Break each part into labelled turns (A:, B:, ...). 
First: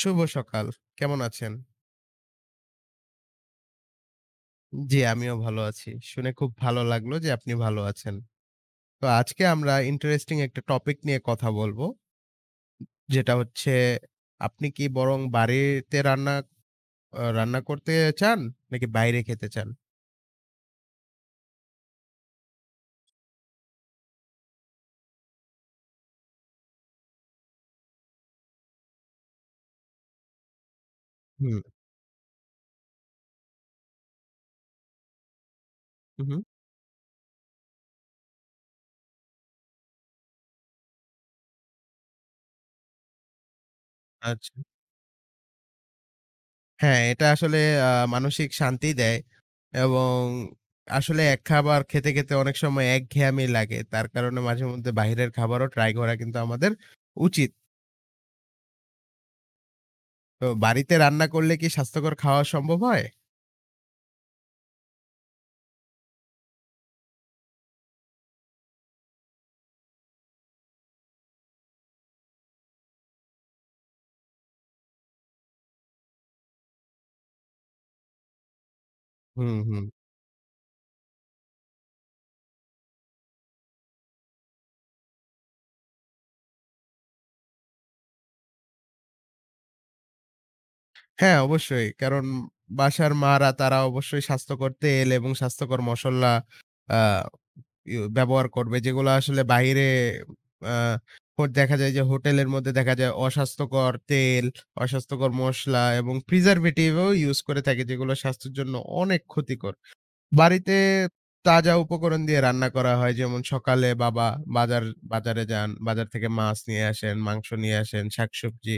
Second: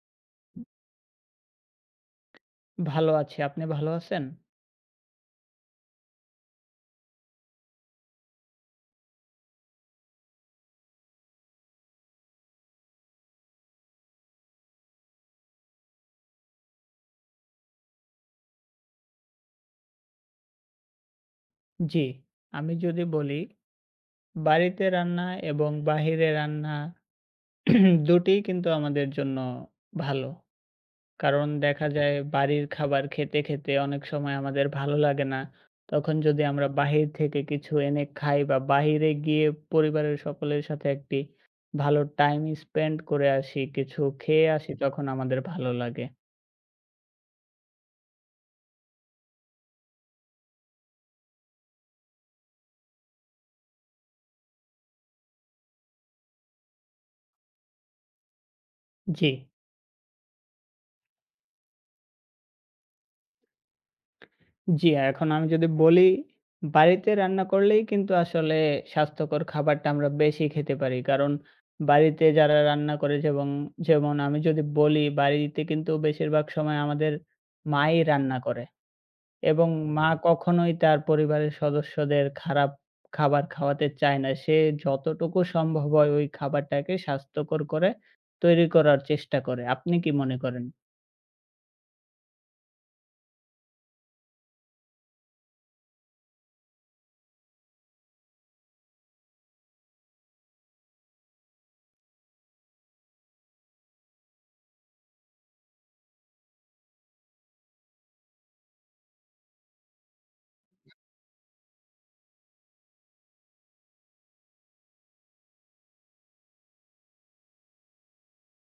A: শুভ সকাল। কেমন আছেন?
B: ভালো আছি। আপনি ভালো আছেন?
A: জি, আমিও ভালো আছি। শুনে খুব ভালো লাগলো যে আপনি ভালো আছেন। তো আজকে আমরা ইন্টারেস্টিং একটা টপিক নিয়ে কথা বলবো। যেটা হচ্ছে আপনি কি বরং বাড়িতে রান্না করতে চান নাকি বাইরে খেতে চান?
B: জি, আমি যদি বলি বাড়িতে রান্না এবং বাহিরে রান্না দুটিই কিন্তু আমাদের জন্য ভালো। কারণ
A: হুম,
B: দেখা যায় বাড়ির খাবার খেতে, খেতে অনেক সময় আমাদের ভালো লাগে না। তখন
A: হু, হুম।
B: যদি আমরা বাহির থেকে কিছু এনে খাই বা বাহিরে গিয়ে পরিবারের সকলের সাথে একটি ভালো টাইম স্পেন্ড করে আসি, কিছু খেয়ে
A: আচ্ছা।
B: আসি তখন আমাদের ভালো লাগে।
A: হ্যাঁ, এটা আসলে আ মানসিক শান্তি দেয় এবং আসলে এক খাবার খেতে, খেতে অনেক সময় একঘেয়ামি লাগে। তার কারণে মাঝে মধ্যে বাহিরের খাবারও ট্রাই করা কিন্তু আমাদের উচিত।
B: জি।
A: তো বাড়িতে রান্না করলে কি স্বাস্থ্যকর খাওয়া সম্ভব হয়?
B: জি, এখন আমি যদি বলি, বাড়িতে রান্না করলেই কিন্তু আসলে স্বাস্থ্যকর খাবারটা আমরা বেশি খেতে পারি। কারণ বাড়িতে যারা রান্না করে যেমন আমি যদি বলি, বাড়িতে কিন্তু বেশিরভাগ সময় আমাদের মাই রান্না করে
A: হুম,
B: এবং
A: হুম।
B: মা কখনোই তার পরিবারের সদস্যদের খারাপ খাবার খাওয়াতে চায় না। সে যতটুকু সম্ভব হয় ওই খাবারটাকে স্বাস্থ্যকর করে তৈরি করার চেষ্টা করে। আপনি কি মনে করেন?
A: হ্যাঁ, অবশ্যই। কারণ বাসার মারা তারা অবশ্যই স্বাস্থ্যকর তেল এবং স্বাস্থ্যকর মসল্লা আ ইউ ব্যবহার করবে। যেগুলা আসলে বাইরে আ হো দেখা যায় যে হোটেলের মধ্যে দেখা যায় অস্বাস্থ্যকর তেল, অস্বাস্থ্যকর মসলা এবং প্রিজারভেটিভ ও ইউস করে থাকে যেগুলো স্বাস্থ্যের জন্য অনেক ক্ষতিকর। বাড়িতে তাজা উপকরণ দিয়ে রান্না করা হয়। যেমন সকালে বাবা বাজার বাজারে যান। বাজার থেকে মাছ নিয়ে আসেন, মাংস নিয়ে আসেন, শাকসবজি।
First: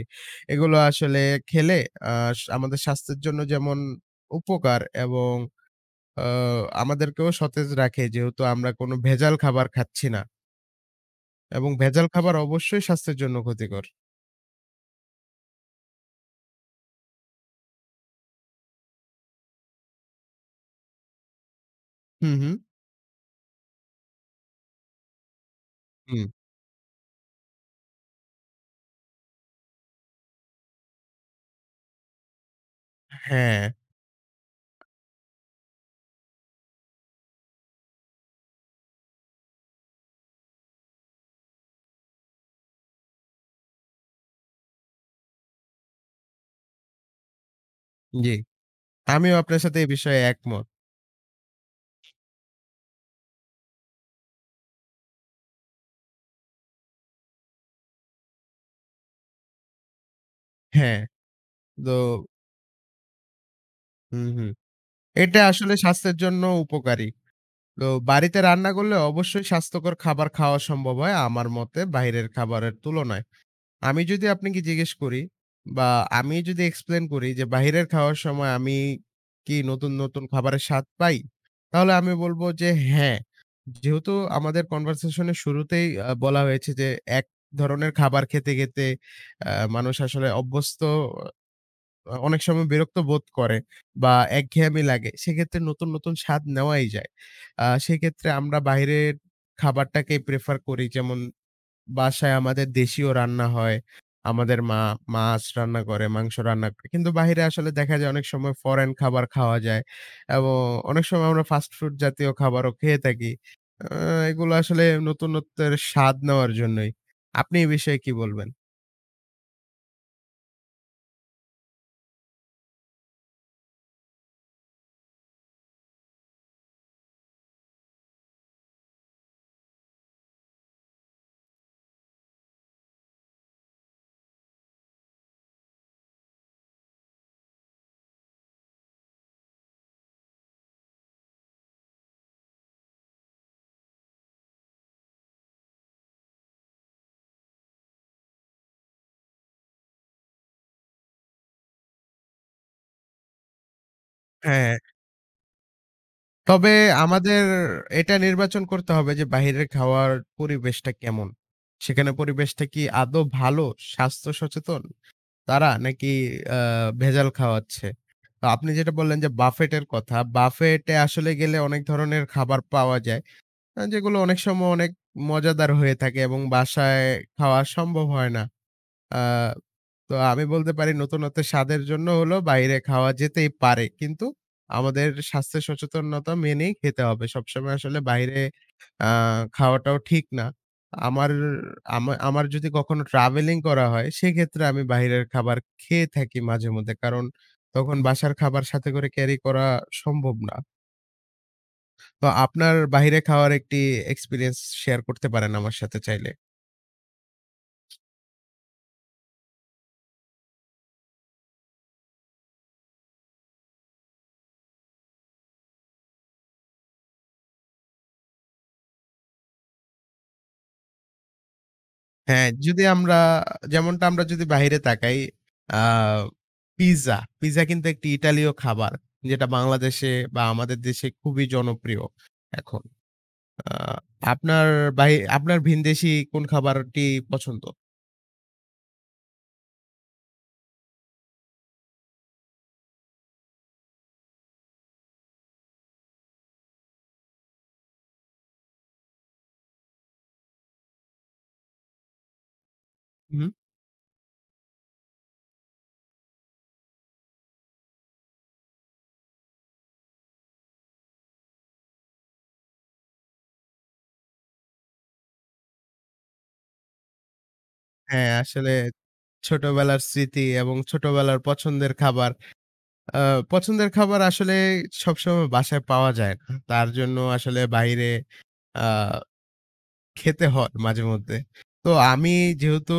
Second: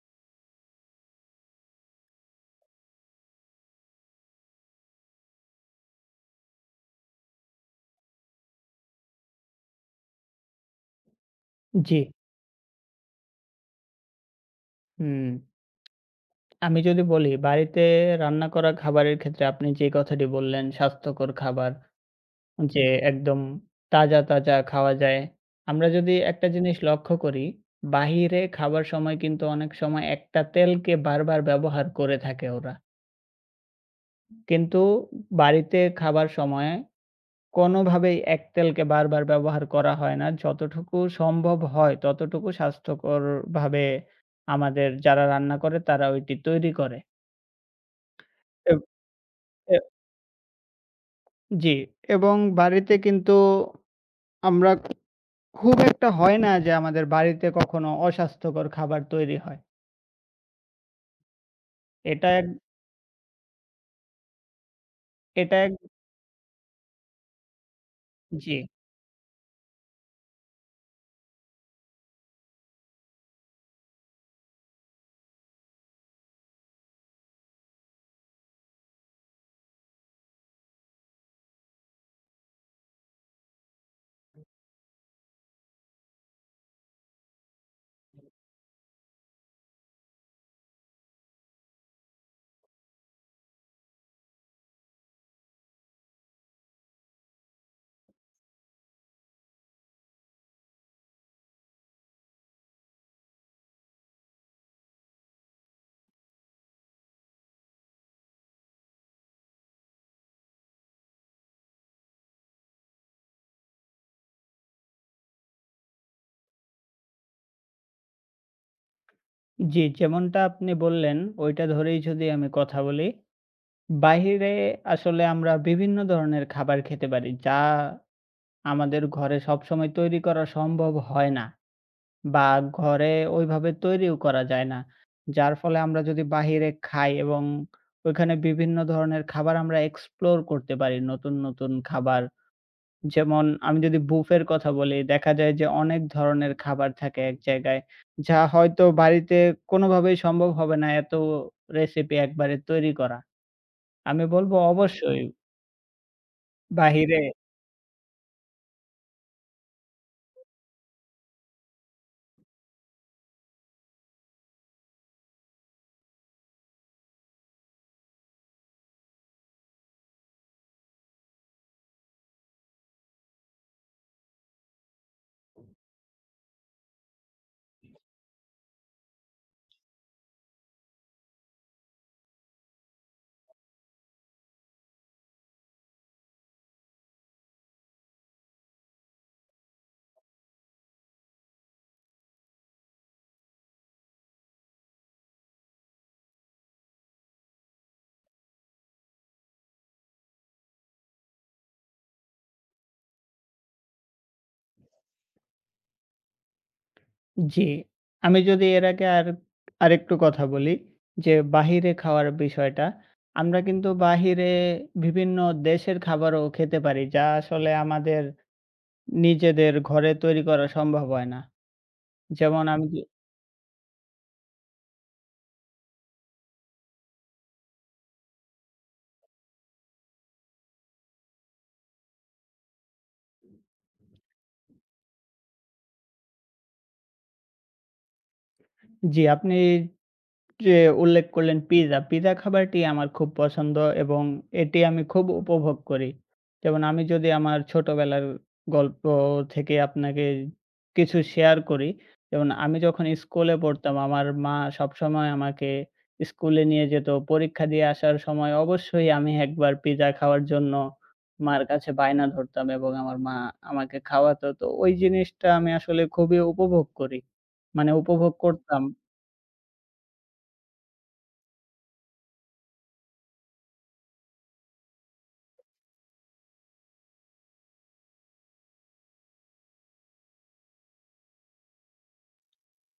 A: এগুলো আসলে খেলে আ আমাদের স্বাস্থ্যের জন্য যেমন উপকার এবং আ আমাদেরকেও সতেজ রাখে। যেহেতু আমরা কোনো ভেজাল খাবার খাচ্ছি না। এবং
B: জি,
A: ভেজাল খাবার অবশ্যই স্বাস্থ্যের জন্য ক্ষতিকর।
B: হুম। আমি যদি বলি বাড়িতে রান্না করা খাবারের ক্ষেত্রে আপনি যে কথাটি বললেন স্বাস্থ্যকর খাবার
A: হু, হু।
B: যে একদম তাজা তাজা খাওয়া যায়। আমরা যদি
A: হুম।
B: একটা জিনিস লক্ষ্য করি, বাহিরে খাবার সময় কিন্তু অনেক সময় একটা তেলকে বারবার ব্যবহার করে থাকে ওরা।
A: হ্যাঁ,
B: কিন্তু বাড়িতে খাবার সময়ে কোনোভাবেই এক তেলকে বারবার ব্যবহার করা হয় না। যতটুকু সম্ভব হয় ততটুকু স্বাস্থ্যকরভাবে আমাদের যারা রান্না করে তারা ওইটি তৈরি করে।
A: জি।
B: এব
A: আমিও আপনার সাথে এই বিষয়ে একমত।
B: জি, এবং বাড়িতে কিন্তু আমরা খুব একটা হয় না যে আমাদের বাড়িতে কখনো অস্বাস্থ্যকর খাবার তৈরি হয়।
A: হ্যাঁ, তো
B: এটা এক
A: হু, হু। এটা
B: এটা এক
A: আসলে স্বাস্থ্যের জন্য উপকারী। তো বাড়িতে
B: জি,
A: রান্না করলে অবশ্যই স্বাস্থ্যকর খাবার খাওয়া সম্ভব হয় আমার মতে বাইরের খাবারের তুলনায়। আমি যদি আপনাকে জিজ্ঞেস করি বা আমি যদি এক্সপ্লেইন করি যে বাহিরের খাওয়ার সময় আমি কি নতুন, নতুন খাবারের স্বাদ পাই? তাহলে আমি বলব যে হ্যাঁ। যেহেতু আমাদের কনভারসেশন এর শুরুতেই বলা হয়েছে যে এক ধরনের খাবার খেতে, খেতে মানুষ আসলে অভ্যস্ত অনেক সময় বিরক্ত বোধ করে বা একঘেয়েমি লাগে। সেক্ষেত্রে নতুন, নতুন স্বাদ নেওয়াই যায়। সেক্ষেত্রে আমরা বাইরের খাবারটাকেই প্রেফার করি। যেমন বাসায় আমাদের দেশীয় রান্না হয়। আমাদের মা মাছ রান্না করে, মাংস রান্না করে। কিন্তু বাহিরে আসলে দেখা যায় অনেক সময় ফরেন খাবার খাওয়া যায় এবং অনেক সময় আমরা ফাস্ট ফুড জাতীয় খাবারও খেয়ে থাকি। আ এগুলো আসলে নতুনত্বের স্বাদ নেওয়ার জন্যই। আপনি এই বিষয়ে কি বলবেন?
B: জি, যেমনটা আপনি বললেন ওইটা ধরেই যদি আমি কথা বলি, বাহিরে আসলে আমরা বিভিন্ন ধরনের খাবার খেতে পারি যা আমাদের ঘরে সবসময় তৈরি করা সম্ভব হয় না। বা ঘরে ওইভাবে তৈরিও করা যায় না। যার ফলে আমরা যদি বাহিরে খাই এবং ওইখানে বিভিন্ন ধরনের খাবার আমরা এক্সপ্লোর করতে পারি নতুন, নতুন খাবার। যেমন আমি যদি বুফের কথা বলি, দেখা যায় যে অনেক ধরনের খাবার থাকে এক জায়গায়। যা হয়তো বাড়িতে কোনোভাবেই সম্ভব হবে না এত রেসিপি একবারে তৈরি করা। আমি বলব
A: হ্যাঁ।
B: অবশ্যই
A: তবে
B: বাহিরে।
A: আমাদের এটা নির্বাচন করতে হবে যে বাহিরের খাওয়ার পরিবেশটা কেমন? সেখানে পরিবেশটা কি আদৌ ভালো, স্বাস্থ্য সচেতন তারা? নাকি আ ভেজাল খাওয়াচ্ছে? তো আপনি যেটা বললেন যে বাফেটের কথা, বাফেটে আসলে গেলে অনেক ধরনের খাবার পাওয়া যায়। যেগুলো অনেক সময় অনেক মজাদার হয়ে থাকে এবং বাসায় খাওয়া সম্ভব হয় না। আ তো আমি বলতে পারি নতুনত্ব স্বাদের জন্য হলো বাইরে খাওয়া যেতেই পারে। কিন্তু আমাদের স্বাস্থ্য সচেতনতা মেনেই খেতে হবে। সবসময় আসলে বাইরে আ খাওয়াটাও ঠিক না। আমার আমার যদি কখনো ট্রাভেলিং করা হয়, সেক্ষেত্রে আমি বাইরের খাবার খেয়ে থাকি মাঝেমধ্যে। কারণ তখন বাসার খাবার সাথে করে ক্যারি করা সম্ভব না। তো আপনার বাইরে খাওয়ার একটি এক্সপেরিয়েন্স শেয়ার করতে পারেন আমার সাথে চাইলে।
B: জি। আমি যদি এর আগে আর আরেকটু কথা বলি যে বাহিরে খাওয়ার বিষয়টা। আমরা কিন্তু বাহিরে বিভিন্ন দেশের খাবারও খেতে পারি যা আসলে আমাদের নিজেদের ঘরে তৈরি করা সম্ভব হয় না।
A: হ্যাঁ,
B: যেমন
A: যদি
B: আমি যে-
A: আমরা যেমনটা আমরা যদি বাহিরে তাকাই আ পিজ্জা, পিজ্জা কিন্তু একটি ইতালীয় খাবার। যেটা বাংলাদেশে বা আমাদের দেশে খুবই জনপ্রিয় এখন। আ আপনার বাহি আপনার ভিনদেশী কোন খাবারটি পছন্দ?
B: জি, আপনি যে উল্লেখ করলেন পিজ্জা, পিজ্জা খাবারটি আমার খুব পছন্দ এবং এটি আমি খুব উপভোগ করি। যেমন আমি যদি আমার ছোটবেলার গল্প থেকে আপনাকে কিছু শেয়ার করি। যেমন আমি যখন
A: হুম।
B: স্কুলে পড়তাম আমার মা সবসময় আমাকে স্কুলে নিয়ে যেত। পরীক্ষা দিয়ে আসার সময় অবশ্যই আমি একবার পিজ্জা খাওয়ার জন্য মার কাছে বায়না ধরতাম এবং আমার মা আমাকে খাওয়াতো। তো ওই জিনিসটা আমি আসলে খুবই উপভোগ করি। মানে
A: হ্যাঁ,
B: উপভোগ
A: আসলে
B: করতাম।
A: ছোটবেলার স্মৃতি এবং ছোটবেলার পছন্দের খাবার। আ পছন্দের খাবার আসলে সবসময় বাসায় পাওয়া যায় না। তার জন্য আসলে বাইরে আ খেতে হয় মাঝে মধ্যে। তো আমি যেহেতু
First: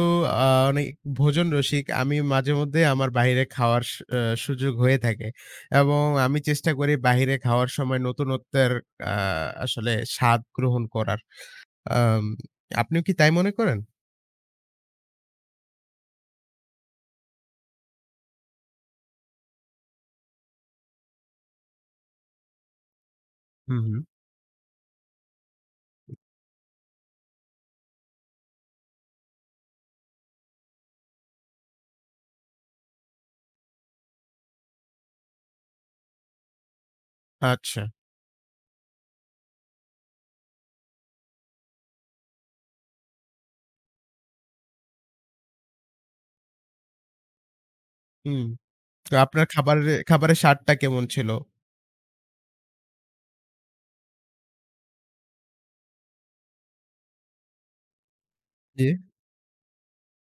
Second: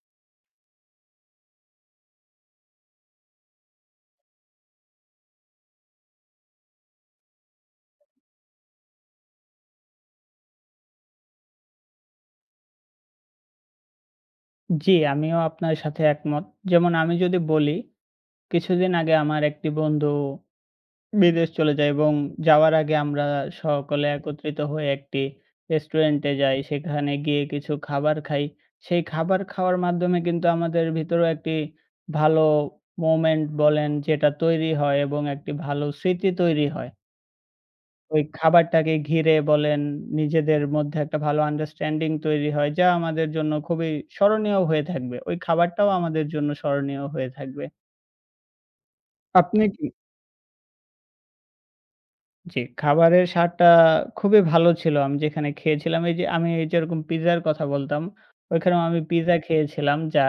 A: আ অনেক ভোজন রসিক, আমি মাঝে মধ্যে আমার বাইরে খাওয়ার স আ সুযোগ হয়ে থাকে এবং আমি চেষ্টা করি বাহিরে খাওয়ার সময় নতুনত্বের আ আসলে স্বাদ গ্রহণ করার। আম আপনিও কি তাই মনে করেন?
B: জি, আমিও আপনার সাথে একমত। যেমন আমি যদি বলি, কিছুদিন আগে আমার একটি বন্ধু বিদেশ চলে যায় এবং যাওয়ার আগে আমরা
A: হু, হু।
B: সকলে একত্রিত হয়ে একটি রেস্টুরেন্টে যাই। সেখানে গিয়ে কিছু খাবার খাই। সেই খাবার খাওয়ার মাধ্যমে কিন্তু আমাদের ভিতরেও একটি ভালো মোমেন্ট বলেন যেটা তৈরি হয় এবং একটি ভালো স্মৃতি তৈরি হয়।
A: আচ্ছা।
B: ওই খাবারটাকে ঘিরে বলেন, নিজেদের মধ্যে একটা ভালো আন্ডারস্ট্যান্ডিং তৈরি হয়, যা আমাদের জন্য খুবই স্মরণীয় হয়ে থাকবে। ওই খাবারটাও আমাদের জন্য স্মরণীয় হয়ে থাকবে।
A: হুম। তো আপনার
B: আপনি কি
A: খাবারের খাবারের স্বাদটা কেমন ছিল?
B: জি, খাবারের স্বাদটা খুবই ভালো ছিল। আমি যেখানে খেয়েছিলাম এই যে আমি এই যেরকম পিজ্জার কথা বলতাম, ওইখানেও
A: জি।
B: আমি পিজ্জা খেয়েছিলাম, যা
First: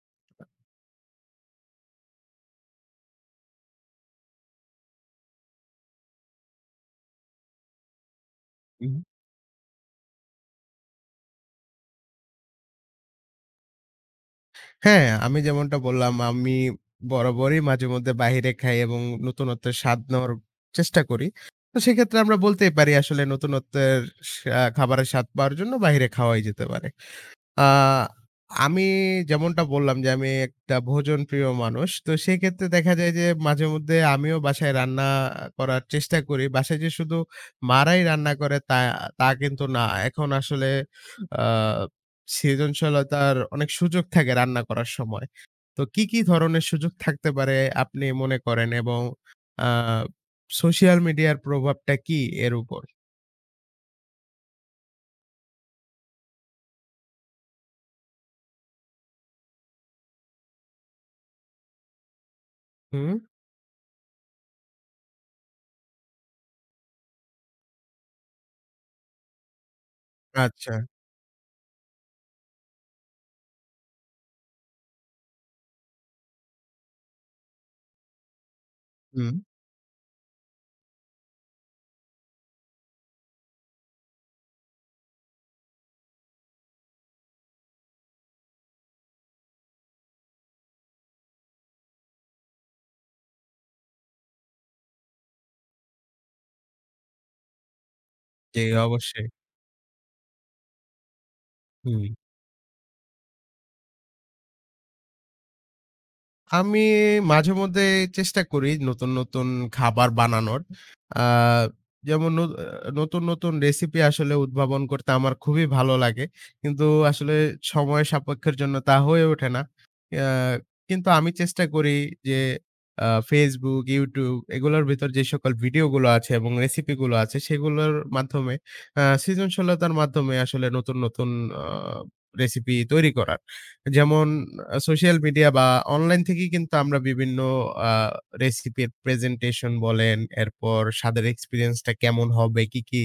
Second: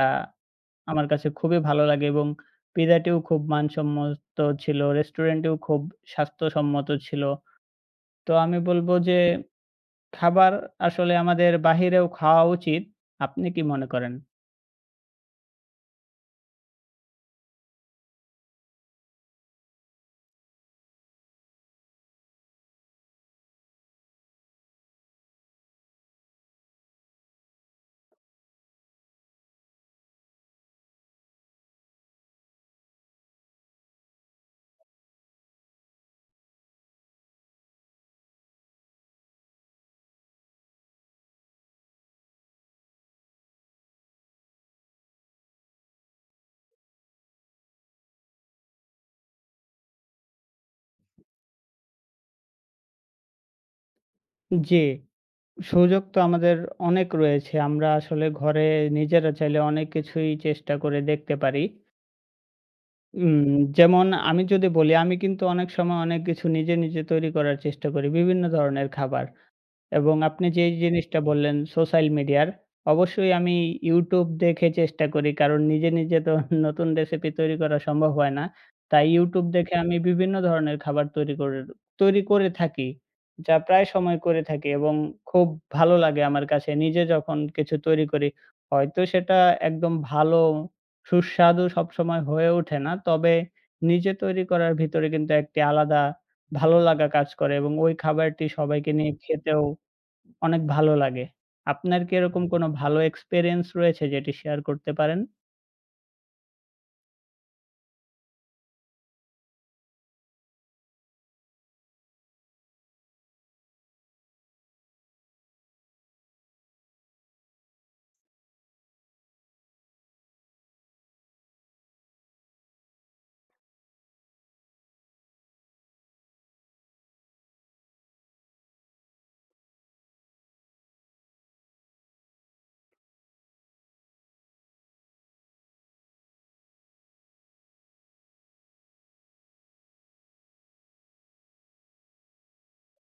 B: আমার কাছে খুবই ভালো লাগে এবং পিজ্জাটিও খুব মানসম্মত ছিল, রেস্টুরেন্টেও খুব স্বাস্থ্যসম্মত ছিল। তো আমি বলব
A: হুম।
B: যে খাবার আসলে আমাদের বাহিরেও খাওয়া উচিত। আপনি কি মনে করেন?
A: হ্যাঁ, আমি যেমনটা বললাম আমি বরাবরই মাঝেমধ্যে বাহিরে খাই এবং নতুনত্ব স্বাদ নেওয়ার চেষ্টা করি। তো সেক্ষেত্রে আমরা বলতেই পারি আসলে নতুনত্বের সা খাবারের স্বাদ পাওয়ার জন্য বাহিরে খাওয়াই যেতে পারে। আ আমি যেমনটা বললাম যে, আমি একটা ভোজনপ্রিয় মানুষ। তো সেক্ষেত্রে দেখা যায় যে, মাঝেমধ্যে আমিও বাসায় রান্না করার চেষ্টা করি। বাসায় যে শুধু মারাই রান্না করে তা তা কিন্তু না। এখন আসলে আ সৃজনশীলতার অনেক সুযোগ থাকে রান্না করার সময়। তো কি, কি ধরনের সুযোগ থাকতে পারে আপনি মনে করেন? এবং আ সোশ্যাল মিডিয়ার প্রভাবটা কি এর উপর?
B: জি, সুযোগ তো আমাদের অনেক রয়েছে। আমরা আসলে ঘরে নিজেরা চাইলে অনেক কিছুই চেষ্টা করে দেখতে পারি।
A: হুম।
B: উম যেমন আমি যদি বলি, আমি কিন্তু অনেক সময় অনেক কিছু নিজে, নিজে তৈরি করার চেষ্টা করি। বিভিন্ন ধরনের খাবার। এবং আপনি যেই
A: আচ্ছা।
B: জিনিসটা বললেন সোশ্যাল মিডিয়ার, অবশ্যই আমি YouTube দেখে চেষ্টা করি। কারণ নিজে, নিজে তো নতুন রেসিপি তৈরি করা সম্ভব হয় না। তাই
A: হুম।
B: YouTube দেখে আমি বিভিন্ন ধরনের খাবার তৈরি করে থাকি। যা প্রায় সময় করে থাকি এবং খুব ভালো লাগে আমার কাছে। নিজে যখন কিছু তৈরি করি, হয়তো সেটা একদম ভালো সুস্বাদু সবসময় হয়ে ওঠে না। তবে নিজে তৈরি করার ভিতরে কিন্তু একটি আলাদা ভালো লাগা কাজ করে এবং ওই খাবারটি
A: জি,
B: সবাইকে নিয়ে
A: অবশ্যই।
B: খেতেও অনেক ভালো লাগে।
A: হুম।
B: আপনার কি এরকম কোনো ভালো এক্সপেরিয়েন্স রয়েছে যেটি শেয়ার করতে পারেন?
A: আমি মাঝেমধ্যে চেষ্টা করি নতুন, নতুন খাবার বানানোর। আ যেমন নতুন, নতুন রেসিপি আসলে উদ্ভাবন করতে আমার খুবই ভালো লাগে। কিন্তু আসলে সময় সাপেক্ষের জন্য তা হয়ে ওঠে না। আ কিন্তু আমি চেষ্টা করি যে Facebook, YouTube এগুলোর ভিতর যে সকল ভিডিওগুলো আছে এবং রেসিপিগুলো আছে সেগুলোর মাধ্যমে সৃজনশীলতার মাধ্যমে আসলে নতুন, নতুন আ রেসিপি তৈরি করার। যেমন সোশ্যাল মিডিয়া বা অনলাইন থেকেই কিন্তু আমরা বিভিন্ন আ রেসিপির প্রেজেন্টেশন বলেন, এরপর স্বাদের এক্সপেরিয়েন্স টা কেমন হবে, কি, কি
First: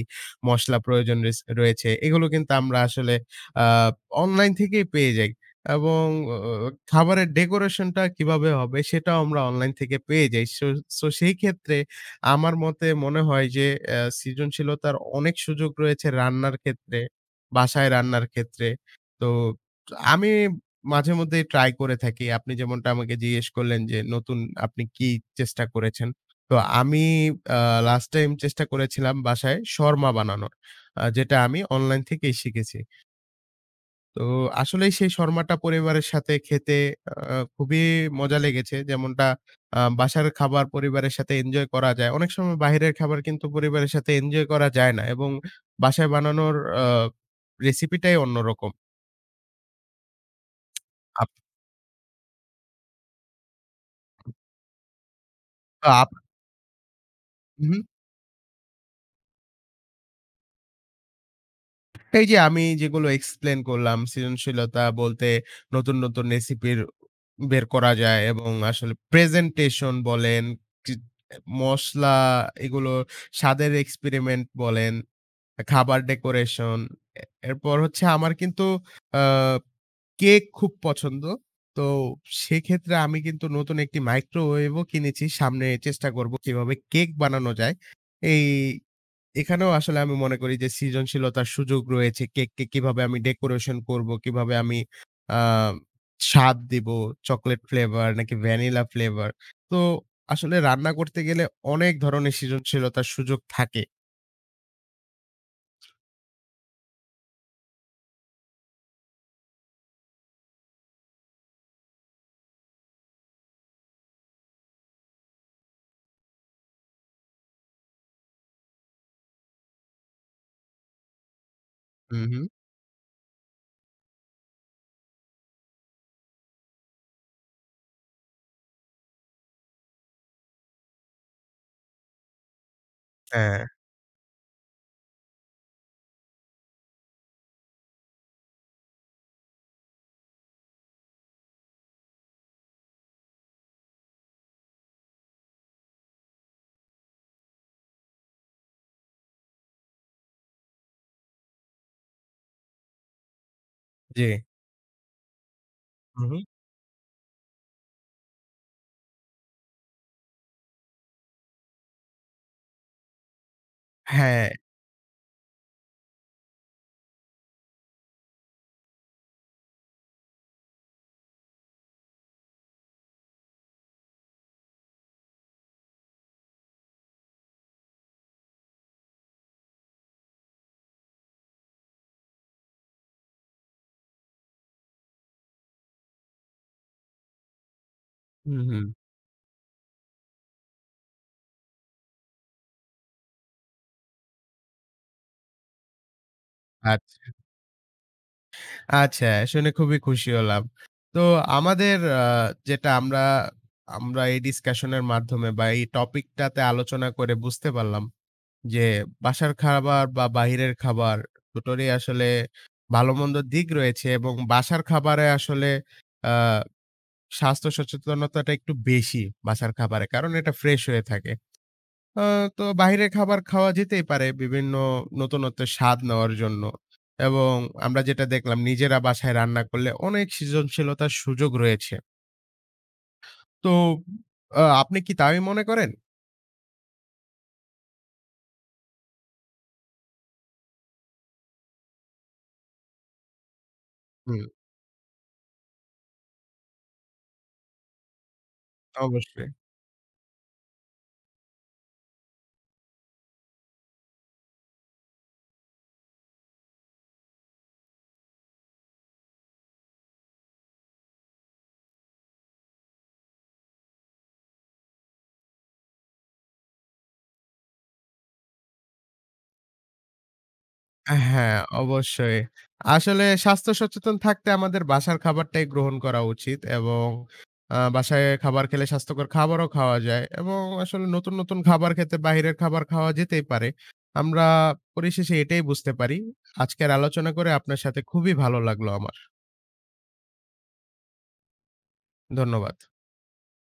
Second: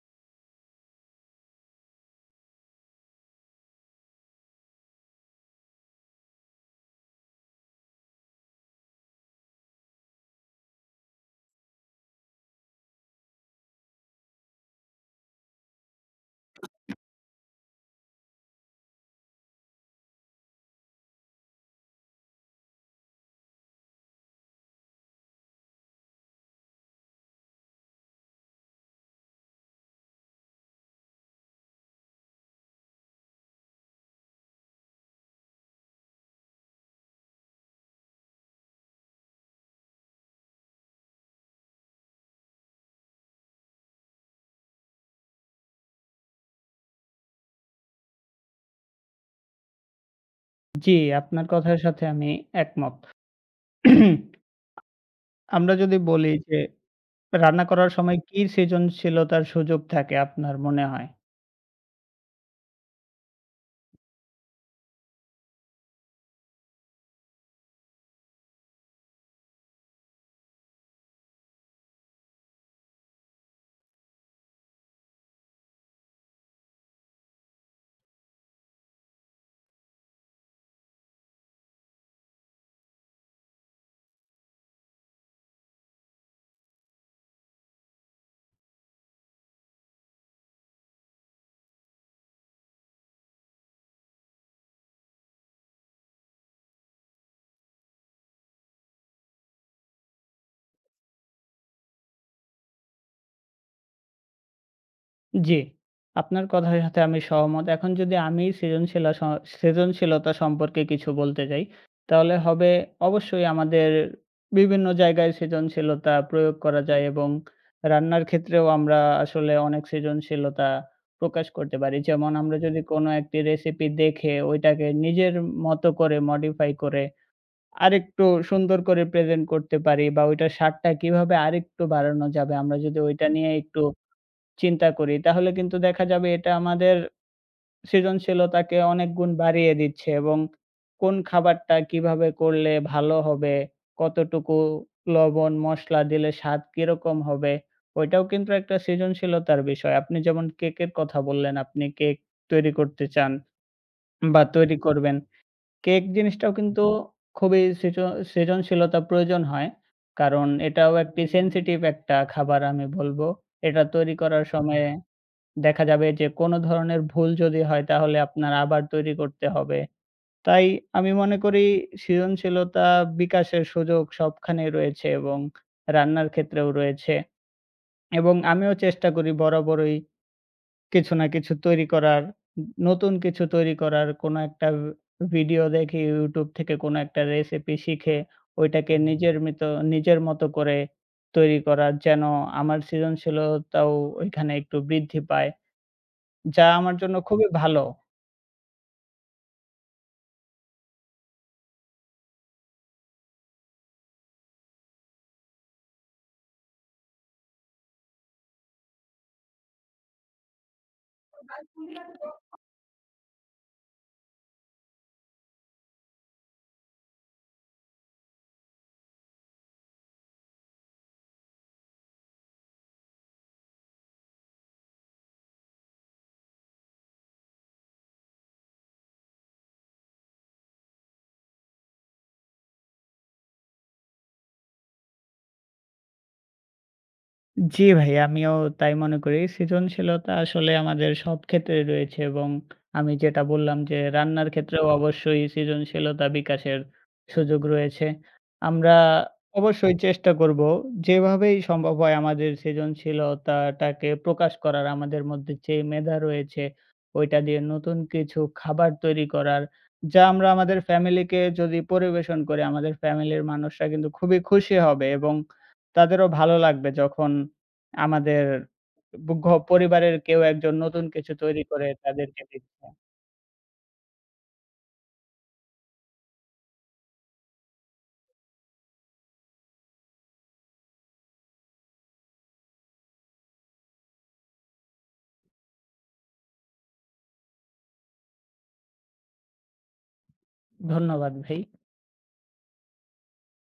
A: মসলা প্রয়োজন রয়েছে, এগুলো কিন্তু আমরা আসলে আ অনলাইন থেকেই পেয়ে যাই। এবং অ খাবারের ডেকোরেশন টা কিভাবে হবে সেটাও আমরা অনলাইন থেকে পেয়ে যাই। সো সো সেই ক্ষেত্রে আমার মতে মনে হয় যে সৃজনশীলতার অনেক সুযোগ রয়েছে রান্নার ক্ষেত্রে, বাসায় রান্নার ক্ষেত্রে। তো আমি মাঝে মধ্যেই ট্রাই করে থাকি। আপনি যেমনটা আমাকে জিজ্ঞেস করলেন যে, আপনি কি চেষ্টা করেছেন? তো আমি আ লাস্ট টাইম চেষ্টা করেছিলাম বাসায় শর্মা বানানোর। যেটা আমি অনলাইন থেকেই শিখেছি। তো আসলেই সেই শর্মাটা পরিবারের সাথে খেতে খুবই মজা লেগেছে। যেমনটা বাসার খাবার পরিবারের সাথে এনজয় করা যায়। অনেক সময় বাহিরের খাবার কিন্তু পরিবারের সাথে এনজয় করা যায় না এবং বাসায় বানানোর আ রেসিপিটাই অন্যরকম।
B: জি,
A: আপ
B: আপনার কথার সাথে আমি একমত। আমরা যদি
A: আপ
B: বলি যে রান্না
A: হুম।
B: করার সময় কি সৃজনশীলতার সুযোগ থাকে আপনার মনে হয়?
A: এই যে আমি যেগুলো এক্সপ্লেইন করলাম, সৃজনশীলতা বলতে নতুন, নতুন রেসিপির বের করা যায় এবং আসলে প্রেজেন্টেশন বলেন, কি মসলা এগুলো স্বাদের এক্সপেরিমেন্ট বলেন, খাবার ডেকোরেশন। এ এরপর হচ্ছে আমার কিন্তু আ কেক খুব পছন্দ। তো সেক্ষেত্রে আমি কিন্তু নতুন একটি মাইক্রোওয়েভও কিনেছি। সামনে চেষ্টা করব কিভাবে কেক বানানো যায়। এই এখানেও আসলে আমি মনে করি যে সৃজনশীলতার সুযোগ রয়েছে। কেককে কিভাবে আমি ডেকোরেশন করবো, কিভাবে আমি আ স্বাদ দিবো, চকোলেট ফ্লেভার নাকি ভ্যানিলা ফ্লেভার। তো আসলে রান্না করতে গেলে অনেক ধরনের সৃজনশীলতার সুযোগ থাকে।
B: জি, আপনার কথার সাথে আমি সহমত। এখন যদি আমি সৃজনশীলা স সৃজনশীলতা সম্পর্কে কিছু বলতে যাই, তাহলে হবে অবশ্যই আমাদের বিভিন্ন জায়গায় সৃজনশীলতা প্রয়োগ করা যায় এবং রান্নার ক্ষেত্রেও আমরা আসলে অনেক সৃজনশীলতা প্রকাশ করতে পারি।
A: হুম,
B: যেমন
A: হুম।
B: আমরা যদি কোনো একটি রেসিপি দেখে ওইটাকে নিজের মতো করে modify করে আরেকটু সুন্দর করে প্রেজেন্ট করতে পারি বা ওইটার স্বাদটা কিভাবে আরেকটু বাড়ানো যাবে আমরা যদি ওইটা নিয়ে
A: হ্যাঁ,
B: একটু চিন্তা করি তাহলে কিন্তু দেখা যাবে এটা আমাদের সৃজনশীলতাকে অনেক গুণ বাড়িয়ে দিচ্ছে এবং কোন খাবারটা কিভাবে করলে ভালো হবে, কতটুকু লবণ, মসলা দিলে স্বাদ কিরকম হবে, ওইটাও কিন্তু একটা সৃজনশীলতার বিষয়। আপনি যেমন কেকের কথা বললেন, আপনি কেক তৈরি করতে চান
A: জি।
B: বা তৈরি করবেন। কেক
A: হুম, হুম।
B: জিনিসটাও কিন্তু খুবই সৃজনশীলতা প্রয়োজন হয়। কারণ এটাও একটি sensitive একটা খাবার আমি বলব। এটা তৈরি করার
A: হ্যাঁ।
B: সময়ে দেখা যাবে যে কোনো ধরনের ভুল যদি হয় তাহলে আপনার আবার তৈরি করতে হবে। তাই আমি মনে করি সৃজনশীলতা বিকাশের সুযোগ সবখানেই রয়েছে এবং রান্নার ক্ষেত্রেও রয়েছে। এবং আমিও চেষ্টা করি বরাবরই কিছু না কিছু তৈরি করার, নতুন কিছু তৈরি করার কোনো একটা ভিডিও দেখি YouTube থেকে কোনো একটা রেসিপি শিখে
A: হুম, হুম।
B: ওইটাকে নিজের মতো করে তৈরি করার যেন আমার সৃজনশীলতাও ওইখানে একটু বৃদ্ধি পায়। যা আমার জন্য
A: আচ্ছা,
B: খুবই ভালো।
A: আচ্ছা শুনে খুবই খুশি হলাম। তো আমাদের আ যেটা আমরা আমরা এই ডিসকাশন এর মাধ্যমে বা এই টপিকটাতে আলোচনা করে বুঝতে পারলাম যে বাসার খাবার বা বাহিরের খাবার দুটোরই আসলে ভালো-মন্দ দিক রয়েছে এবং বাসার খাবারে আসলে আ স্বাস্থ্য সচেতনতাটা একটু বেশি বাসার খাবারে। কারণ এটা ফ্রেশ হয়ে থাকে। আ তো বাহিরের খাবার খাওয়া যেতেই পারে বিভিন্ন নতুনত্ব স্বাদ নেওয়ার জন্য। এবং আমরা যেটা দেখলাম নিজেরা বাসায় রান্না করলে অনেক সৃজনশীলতার সুযোগ রয়েছে। তো আপনি কি তাই মনে করেন?
B: জি ভাই, আমিও তাই মনে করি। সৃজনশীলতা আসলে আমাদের সব ক্ষেত্রেই রয়েছে এবং আমি যেটা বললাম যে
A: হুম,
B: রান্নার ক্ষেত্রেও অবশ্যই সৃজনশীলতা বিকাশের সুযোগ রয়েছে। আমরা
A: অবশ্যই।
B: অবশ্যই চেষ্টা করব যেভাবেই সম্ভব হয় আমাদের সৃজনশীলতাটাকে প্রকাশ করার, আমাদের মধ্যে যে মেধা রয়েছে ওইটা দিয়ে নতুন কিছু খাবার তৈরি করার, যা আমরা আমাদের ফ্যামিলিকে যদি পরিবেশন করি আমাদের ফ্যামিলির মানুষরা কিন্তু খুবই খুশি হবে এবং তাদেরও ভালো লাগবে যখন আমাদের ব ঘ পরিবারের কেউ একজন নতুন কিছু
A: হ্যাঁ,
B: তৈরি করে
A: অবশ্যই।
B: তাদেরকে দিচ্ছে।
A: আসলে স্বাস্থ্য সচেতন থাকতে আমাদের বাসার খাবারটাই গ্রহণ করা উচিত এবং বাসায় খাবার খেলে স্বাস্থ্যকর খাবারও খাওয়া যায় এবং আসলে নতুন, নতুন খাবার খেতে বাহিরের খাবার খাওয়া যেতেই পারে। আমরা পরিশেষে এটাই বুঝতে পারি। আজকের আলোচনা করে আপনার সাথে খুবই ভালো লাগলো আমার।
B: ধন্যবাদ ভাই।
A: ধন্যবাদ।